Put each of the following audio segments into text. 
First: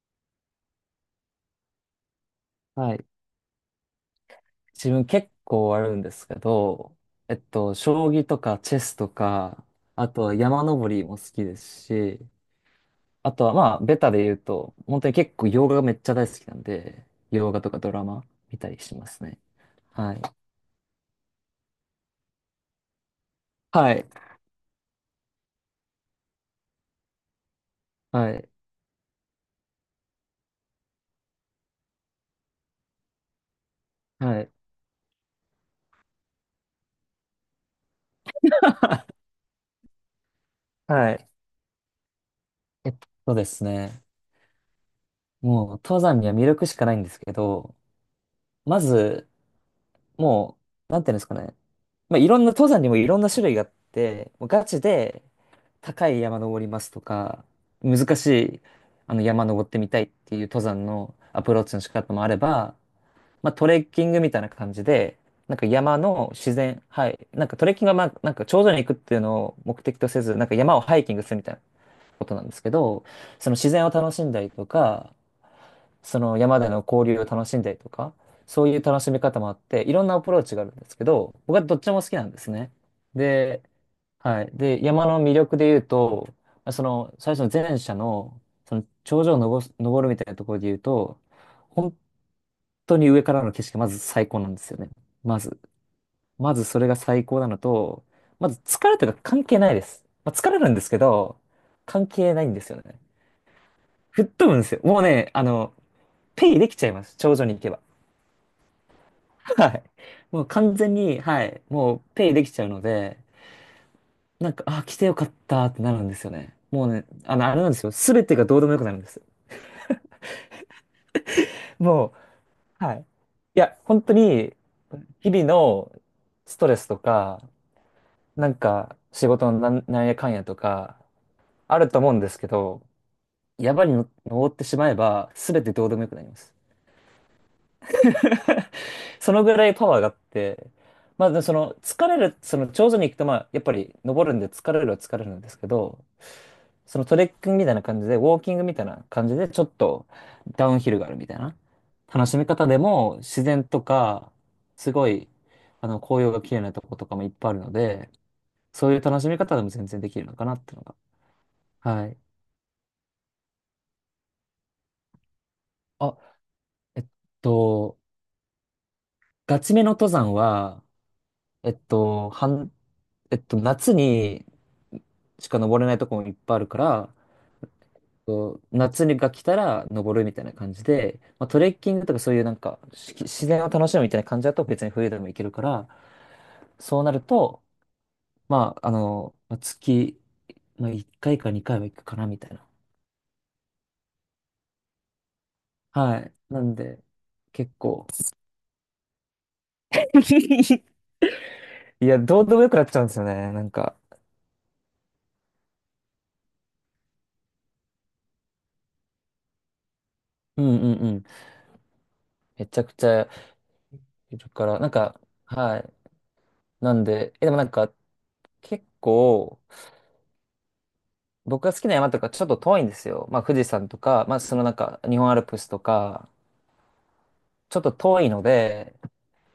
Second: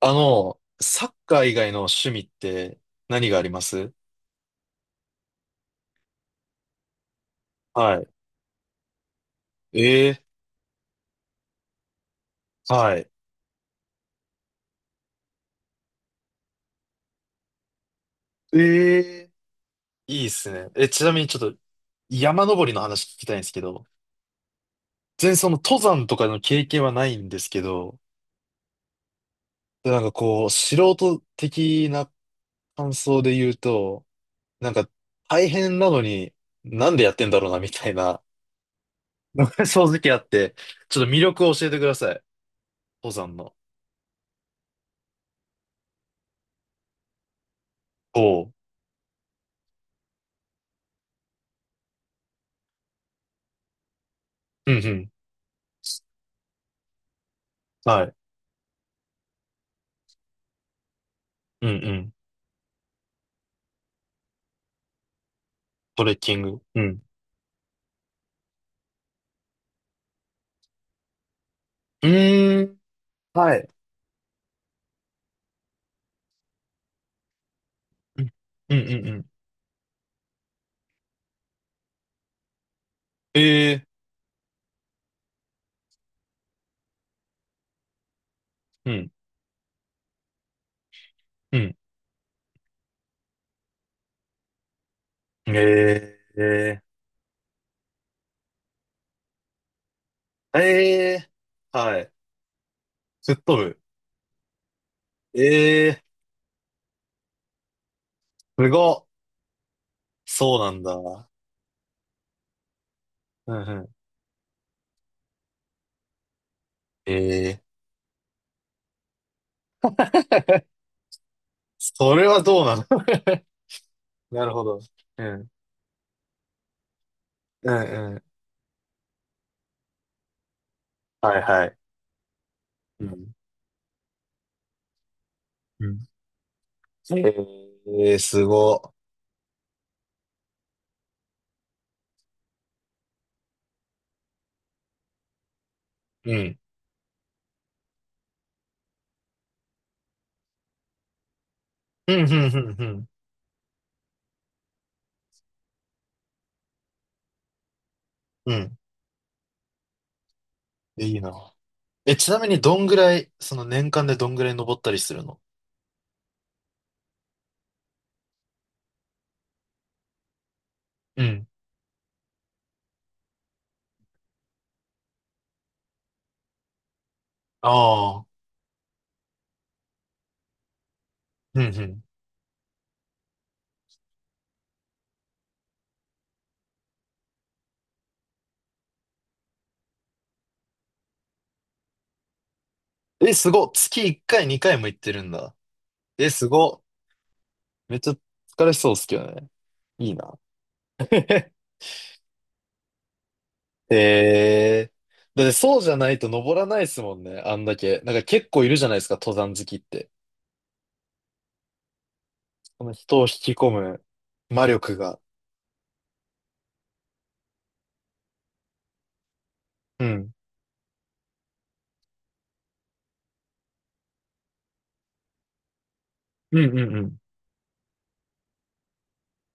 サッカー以外の趣味ってはい。何があります？自分結構あるんですけど、は将棋とかチェスとか、あい。とええ、は山登りも好きですし、はい。あとはまあ、ベタで言うと、本当に結構洋画がめっちゃ大好きなんで、洋画とかドラマ見たりしえますえ、ね。はい。いいっすね。え、ちなみにちょっと山登りの話聞きたいんですけど、はい。全然その登山とかの経験はないんですけど、はい。でなんかこう、素人的な感想で言うと、はい。なんか大変なのになんでやってんだろうなみたいな、正直あって、ちょっとは魅い。力を教えてください。えっ登山での。すね。もう、登山には魅力しかないんですけど、おう。まず、もう、なんていうんですかね。まあ、いろんな登山にもいろんな種類があって、もうガうんうチん。で高い山登りますとか、はい。難しいあの山登ってみたいっていう登山のアプローうんうチの仕方ん。もあれば、まあ、トレッキングみたいな感じで、なんか山トレッのキン自グ。う然、ん。はい。なんかトレッキングはまあ、なんか頂上に行くっていうのを目的とせず、なんか山をハイキングするみたいなうことなんですーけん。ど、そのはい。自然を楽しんだりとか、その山での交流を楽しんだりとか、うんそうういんう楽うんしうみん。方もあって、いろんなアプローチがあるんですけど、僕はどっちも好きなんですね。で、ええ、はい。で、山の魅力で言うと、その最初の前者の、そのうん。頂上を登るみたいなところで言うと、うん。本当に上からの景色がまず最高なんですよね。まず、え、えまずそれが最高なのと、まず疲れとか関係ないです。まあ、疲え、れるんですけええど、ー、は関い。係ないんですよね。吹っ飛ぶ。吹っ飛ぶんですよ。もうね、ええ、ペイできちゃいます。頂上に行けば。すごっ。はい。もうそうな完ん全に、だ。はい。もうペイできちゃうので、うんうん。なんか、あ、来てよかったってなるんですよね。もうね、あええ、れなんですよ。すべてがどうでもよくなるんです。もそれはどうなう、の？ はい。いや、本当 なるに、ほど。う日々ん。のストレスとか、うんうん。なんか、仕事のなんなんやかんやとか、はいはい。あると思うんですけど、うん。山に登ってしまえば、すべてうどうでん、もよくなります。ええ、すごっ。そのぐらいパワーがあって、まあ、でその疲れる、その頂上に行くと、まあ、やっぱり登るんで疲れるは疲れるんですけど、うん。そのトレッキングみたいな感じで、ウォーキングみたいな感じで、ちょっとダウンヒルがあるみたいなうん、楽うしみん、方でうん、も、自然とか、すごい、紅葉が綺麗なとことかもいっぱいあるので、うん。うん。そういう楽しみ方でも全然できるのかなっていうのが。いいな。はえ、い。ちなみにどんぐらい、その年間でどんぐらい登ったりするの？あ、えっと、ガチめの登山は、うん。えっと、半えっと、夏にしか登れないとこもいっぱいあるから、ああ。こう夏にが来たら登るみたいな感じで、まあ、トうん、うレッキンん、グとかそういうなんかし自然を楽しむみたいな感じだと別に冬でも行けるから、そうなると、まあ、まあ月、まあ、1回か2回は行くかなみたいな。え、すごっ。月1回、2回も行ってるんだ。はえ、い。すなごんっ。で、結めっ構。ちゃ疲れそうっすけどね。いいな。いや、どうでもよくなっちゃうんですよね。なんへ、か。えー。だってそうじゃないと登らないっすもんね、あんだけ。なんか結構いるじゃないですか、登山好きって。うんうんうん。めちこゃのくち人を引ゃき込むいる魔から、なん力が。か、はい。なんで、え、でもなんか、結構、うん。僕が好きな山とかちょっと遠いんですよ。まあ富士山とか、まあそのなんか日本アルプスとか、うんうんうん。ちょっと遠いので、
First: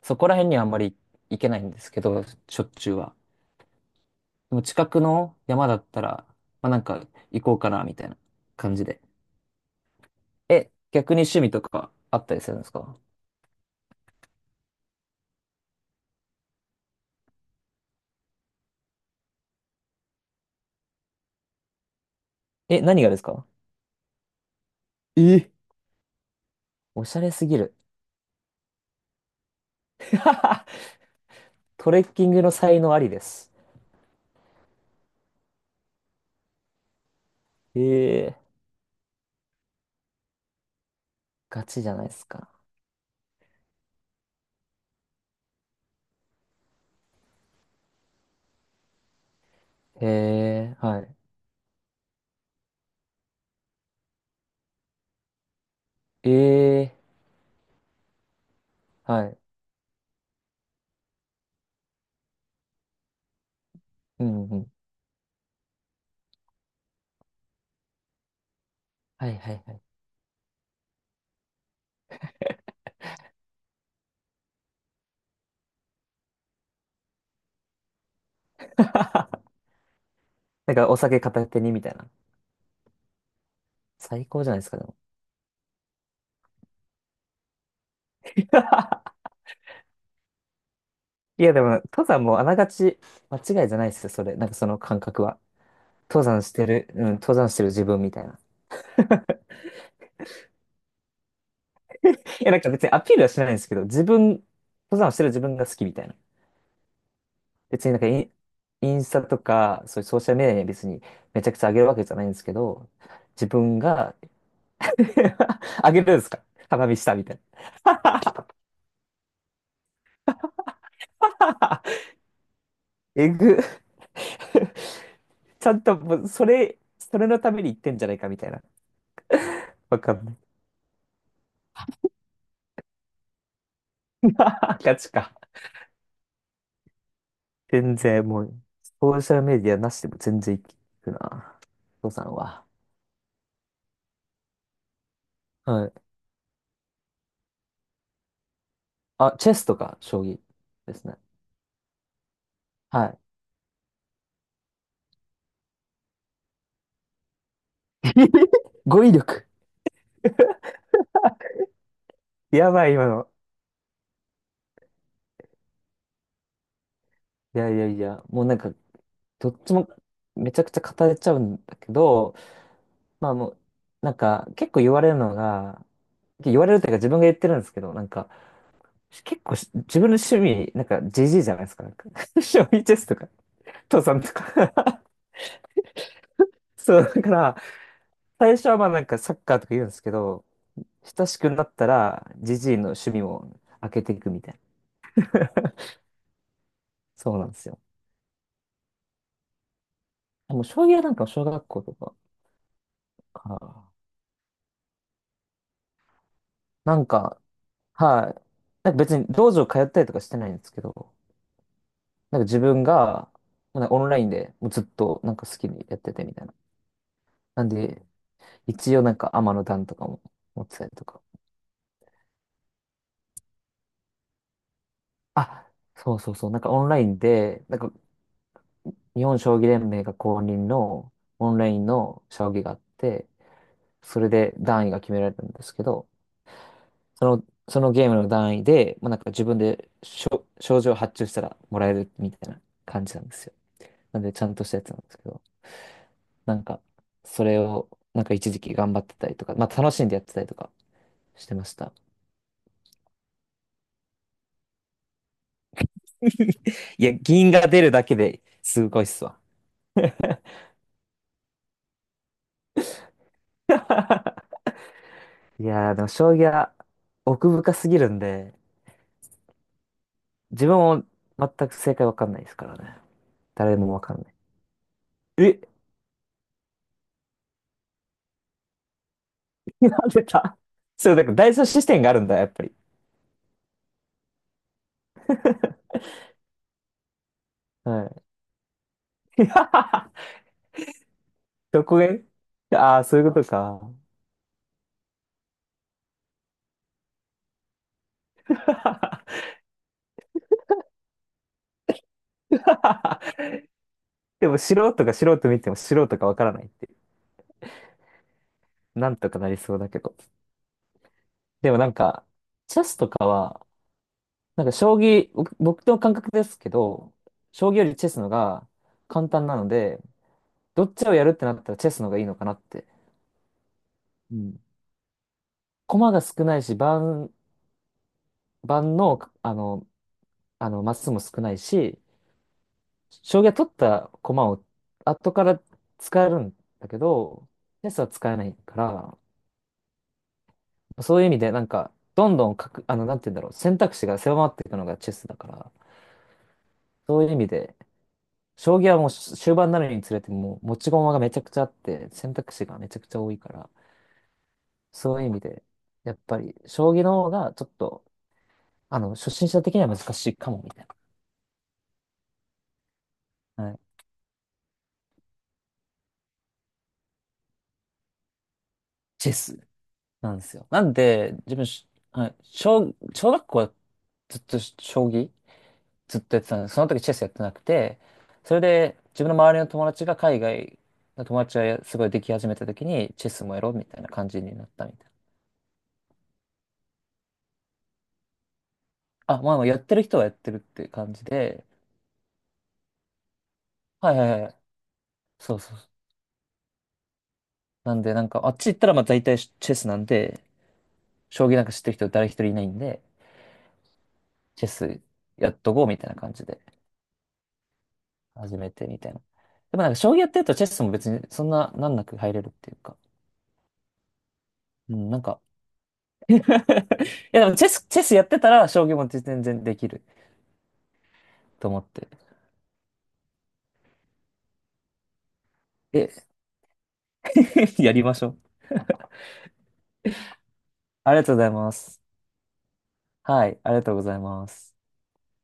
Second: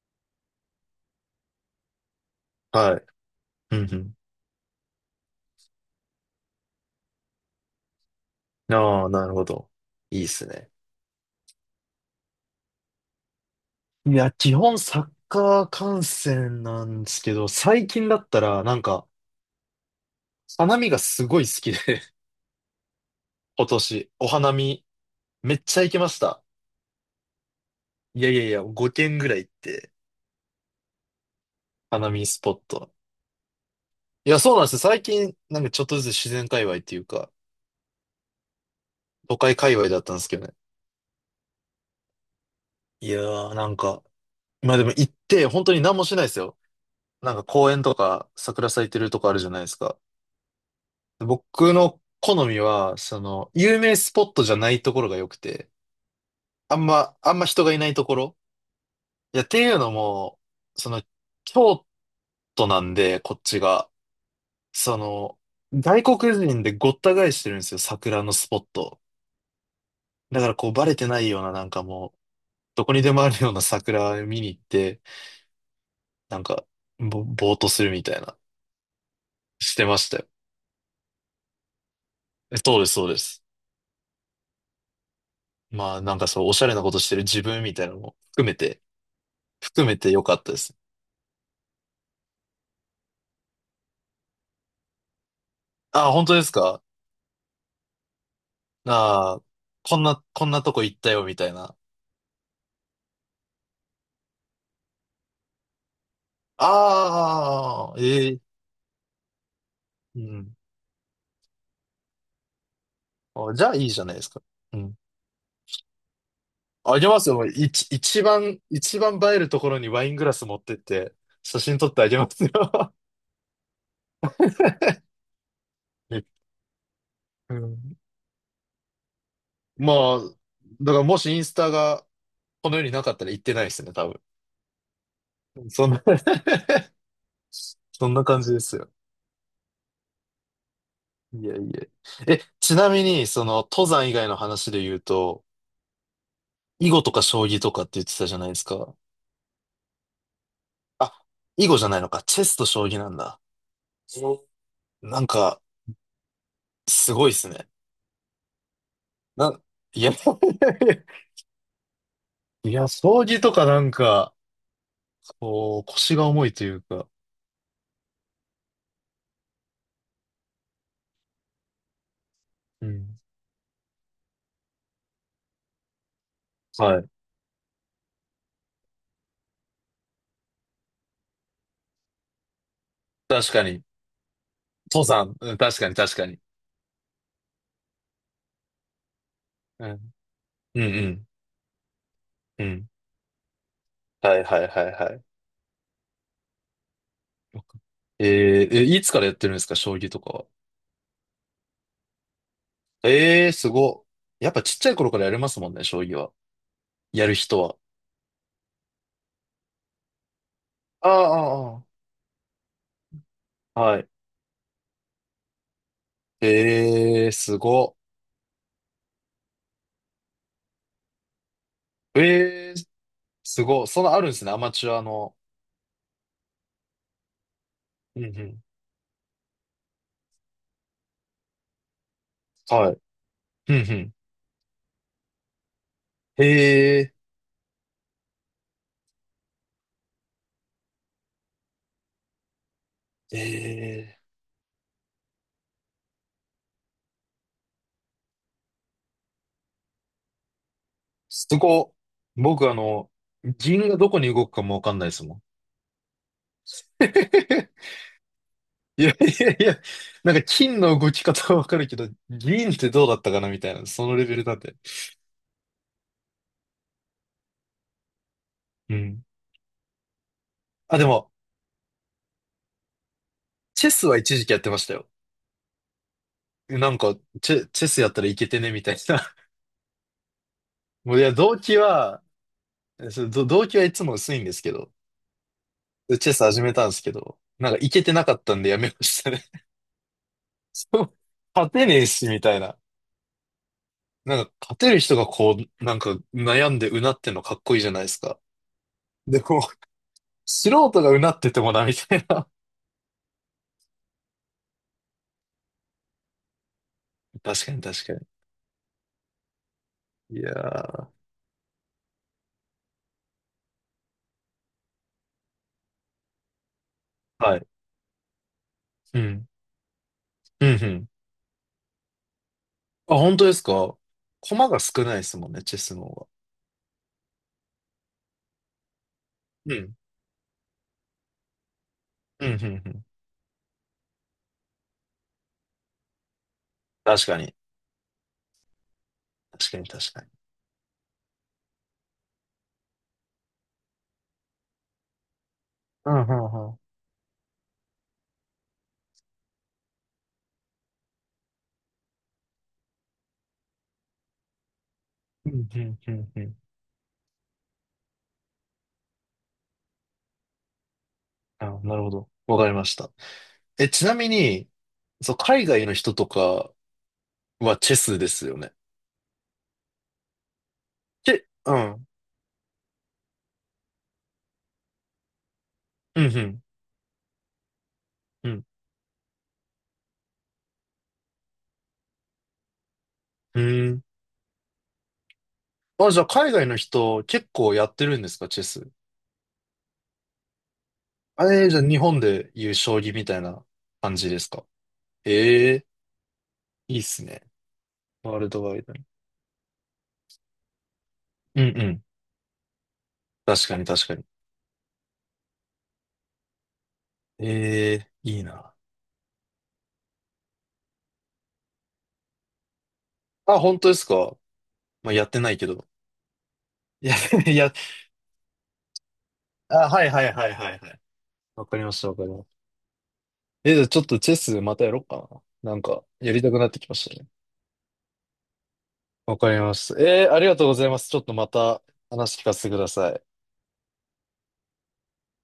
そこら辺にはあんまり行けないんですけど、しょっちゅはうい。は。うんうん。でも近くの山だったら、まあなんか行こうかなみたいな感じで。ああ、なるほど。いいっすね。え、逆に趣味とかあったりするんですか？いや、基本サッカー観戦なんですけど、最近だったらなんか、花見がすごい好きで、え、何がですか？ 今年、お花見え、めっちゃ行きました。おしゃれすぎる。いやいやいや、5軒ぐらい行って、トレ花ッ見キンスグポのッ才ト。能ありです。いや、そうなんですよ。最近、なんかちょっとずつ自然界隈っていうか、ええ、都会界隈だったんですけどね。ガチじゃないですか。いやー、なんか、まあでも行って、本当に何もしないですよ。なんか公園とか、桜咲いてるとこあるじゃないですか。ええ。はい。僕の好みは、その、有名スポットじゃないところが良くて、あんええ。ま、あんま人がいないところ。はい。いや、っていうのも、その、京都なんで、こっちが。うんうん。その、外国人でごった返してるんですよ、桜のスポット。はいはいはい。だからこうバレてないようななんかもう、どこにでもあるような桜見に行って、なんか、ぼーっとするみたいな、してましたよ。なんかお酒片手にみたいな。え、そうです、そうです。最高じゃないですか、でも。まあなんかそう、おしゃれなことしてる自分みたいなのも含めて、含めてよかったです。いや、でも、登山もあながち間違いじゃないですよ、それ。なんかその感覚は。ああ、登本当で山すしてか？る、うん、登山してる自分みたいな。ああー、こんな、こんなとこ行ったよ、みたいな。いや、なんか別にアピールはしないんですけど、自分、登山してる自分が好きみたいな。別にあなんかイン、あ、ええ、インスタとか、そういうソうーシャルメデん。ィアに別にめちゃくちゃ上げるわけじゃないんですけど、自あ、じゃあ分いいじゃないが ですか。うん、 上げるんですか？花見あしげたまみすたいよ。一番映えるところにワイングラス持ってって、写真な。撮ってあげますよ。えぐ。ちゃんと もう、え、それのたうめに言ってん、んじゃないかみたいな。わかまあ、んない。だからもしインスタがこの世になかったら行ってないですね、多分。ガチか。そんな 全そんな然感もじでう、すよ。ソーシャルメディアなしでも全然いくいやな。いや。父さんえ、は。ちなみに、その、登山以外の話で言うと、はい。囲碁とか将棋とかって言ってたじゃないですか。あ、チェスとか将棋ですね。あ、囲碁じゃないのか。チェスと将棋はなんい。だ。そうなんか、すごいっすね。語彙力。な、いや、いやや、ばい、今将の。棋とかなんか、こう、腰が重いというか、いやいやいや、もうなんか、どっちもめちゃくちゃ語れちゃうんだけど、うん。まあもう、なんか、結構言われるのが、言われるというかはい。自分が言ってるんですけど、なんか、結構し自分の趣味、なんかジ g じゃないですか。なんか 将棋チェスとか、確かに。父さんとか 登山。うん、確かに、確かに。そう、だから、最初はまあなんかサッカーとか言ううんですん。けど、うんう親ん。しくなったらジうジイのん。趣味も開けていくはみいたいはいはいはい。な。そうなんでよすく、よ。え、いつからやってるんですか、将棋とかは。でも将棋はなんか小学校とかええー、か。すごっ。やっぱちっちゃい頃からやれますもんね、将棋は。なんやるか、人は。はい。なんか別に道場通ったりとかしてないんですけあど、あ、なんか自分が、あなあ、んかはオい。ンラインでもうずっとなんか好きにやっててみたいな。ええー、すなんごで、っ。一応なんか天の段とかも持ってたりとか。ええー、すごっ。そのあるんですね、アマチュアの。あ、そうそうそう。なんかオンラインで、なんかうんうん。日本将棋連盟が公認のオンラインの将棋があっはい。て、うんうん。それで段位が決められたんですけど、ええそのゲームの段位で、まあ、なんか自分で賞状を発注したらもらえるみたいな感じなんでー、えすよ。なえんー。でちゃんとしたやつなんですけど、なんかそれをなんか一時期頑張ってたりとか、まあ楽しんでやってたりとかしすてましごっ。た。僕あの、銀がどこに動くかもわかんないですもん。いや、銀が出る だけですごいいっやいすわ。やいや、なんか金の動き方はわかるけど、銀ってどうだったかなみたいな、そのレベル なんで。いやー、でも将棋は奥深すぎるんで、うん。自分あ、もでも、全く正解わかんないですからね。誰チェもわスかはんない。一時期やってましたよ。え、なんか、チェスやったらいけてね、みたいな。なんでだ。 そもう、ういだかや、ら第動三機視点があるは、んだ、やっぱり。そう、動機はいつも薄いんですけど、チェス始めたんですけど、なんかいけはてない。かったんでやめましたね。そう、勝どてねこえへし、みたいな。あ。 あー、そういうことか。なんか、勝てる人がこう、なんか、悩んでうなってんのかっこいいじゃないですか。でも、素人がうなっててもな、みたいな。でも素人が素人見ても素人がわからないって 確かに確かなんとかなりそうだけど。に。いやー。でもなんか、チェスとかは、なんか将棋、僕の感覚ですけど、はい。将棋よりチェスのがう簡単ん。なので、うん、うどっちん。をやるってなったらチェスの方がいいのかなって。あ、本当ですか？うん。駒が少ないですもんね、チェスの方駒がが。少ないし、盤の、うん。マスも少ないし、うん、うん、うん。将棋は取った駒を後から使えるんだけ確かど、に。チェスは使えないから、確かに確かに。そういう意味でなんか、どんどんかく、なんて言うんだろう、選択肢が狭まっていくのがチェスだから、うん、うん、うん。そういう意味で、将棋はもう終盤になるにつれてもう持ち駒がめちゃくちゃあって、選択肢がめちゃくちゃ多いから、そういう意味うで、ん、うん、うやっん。ぱうん、り将棋の方がちょっと、初心者的には難しいかも、みたいあ、なるほど。わかりました。な。はい。え、ちなみに、そう、海外の人とかはチェスですよね。チェスなんですよ。なんチで、ェ、自分うし、ん。はい、小学校はずっと将棋ずうっん、うとやってたん。んです。その時チェスやってなくて、うそれん。で自分の周りの友達が海外の友達がすごいでき始めた時に、チェスもうやろうみたん、いな感じになったみたいあ、じゃあ海外の人結構やってるんですか、チェス。な。あ、まあやってる人はやってるって感じあで、えー、じゃあ日本でいう将棋みたいなは感いはじでいすはい。か。そうそえうそえう。ー、いいっすね。なんで、なんワーか、ルあっドち行ワっイたドらまあに。大体チェスなんで、将棋うなんんか知っうてるん。人誰一人いないんで、確かに確かに。チェスやっとこうみたいな感じで。ええー、いい初めな。てみたいな。でもなんか将棋やってるとチェスも別にそんな難なく入れるっていうか。あ、本当ですか。うん、まあ、なんやっか てないけど。いいや、や でいもチェや、ス、チェスやってたら将棋も全然できあ、るはいはいはいはいはい。わとか思りっまして。たわかりました。え、じゃあちょっとチェスまたやろうかな。なんか、え、やりたくなってきましたね。やりましょう。わかりました。えー、ありがとうございます。あちりょっがととうごまざいまたす。話聞かせてください。はい、ありがとうございます。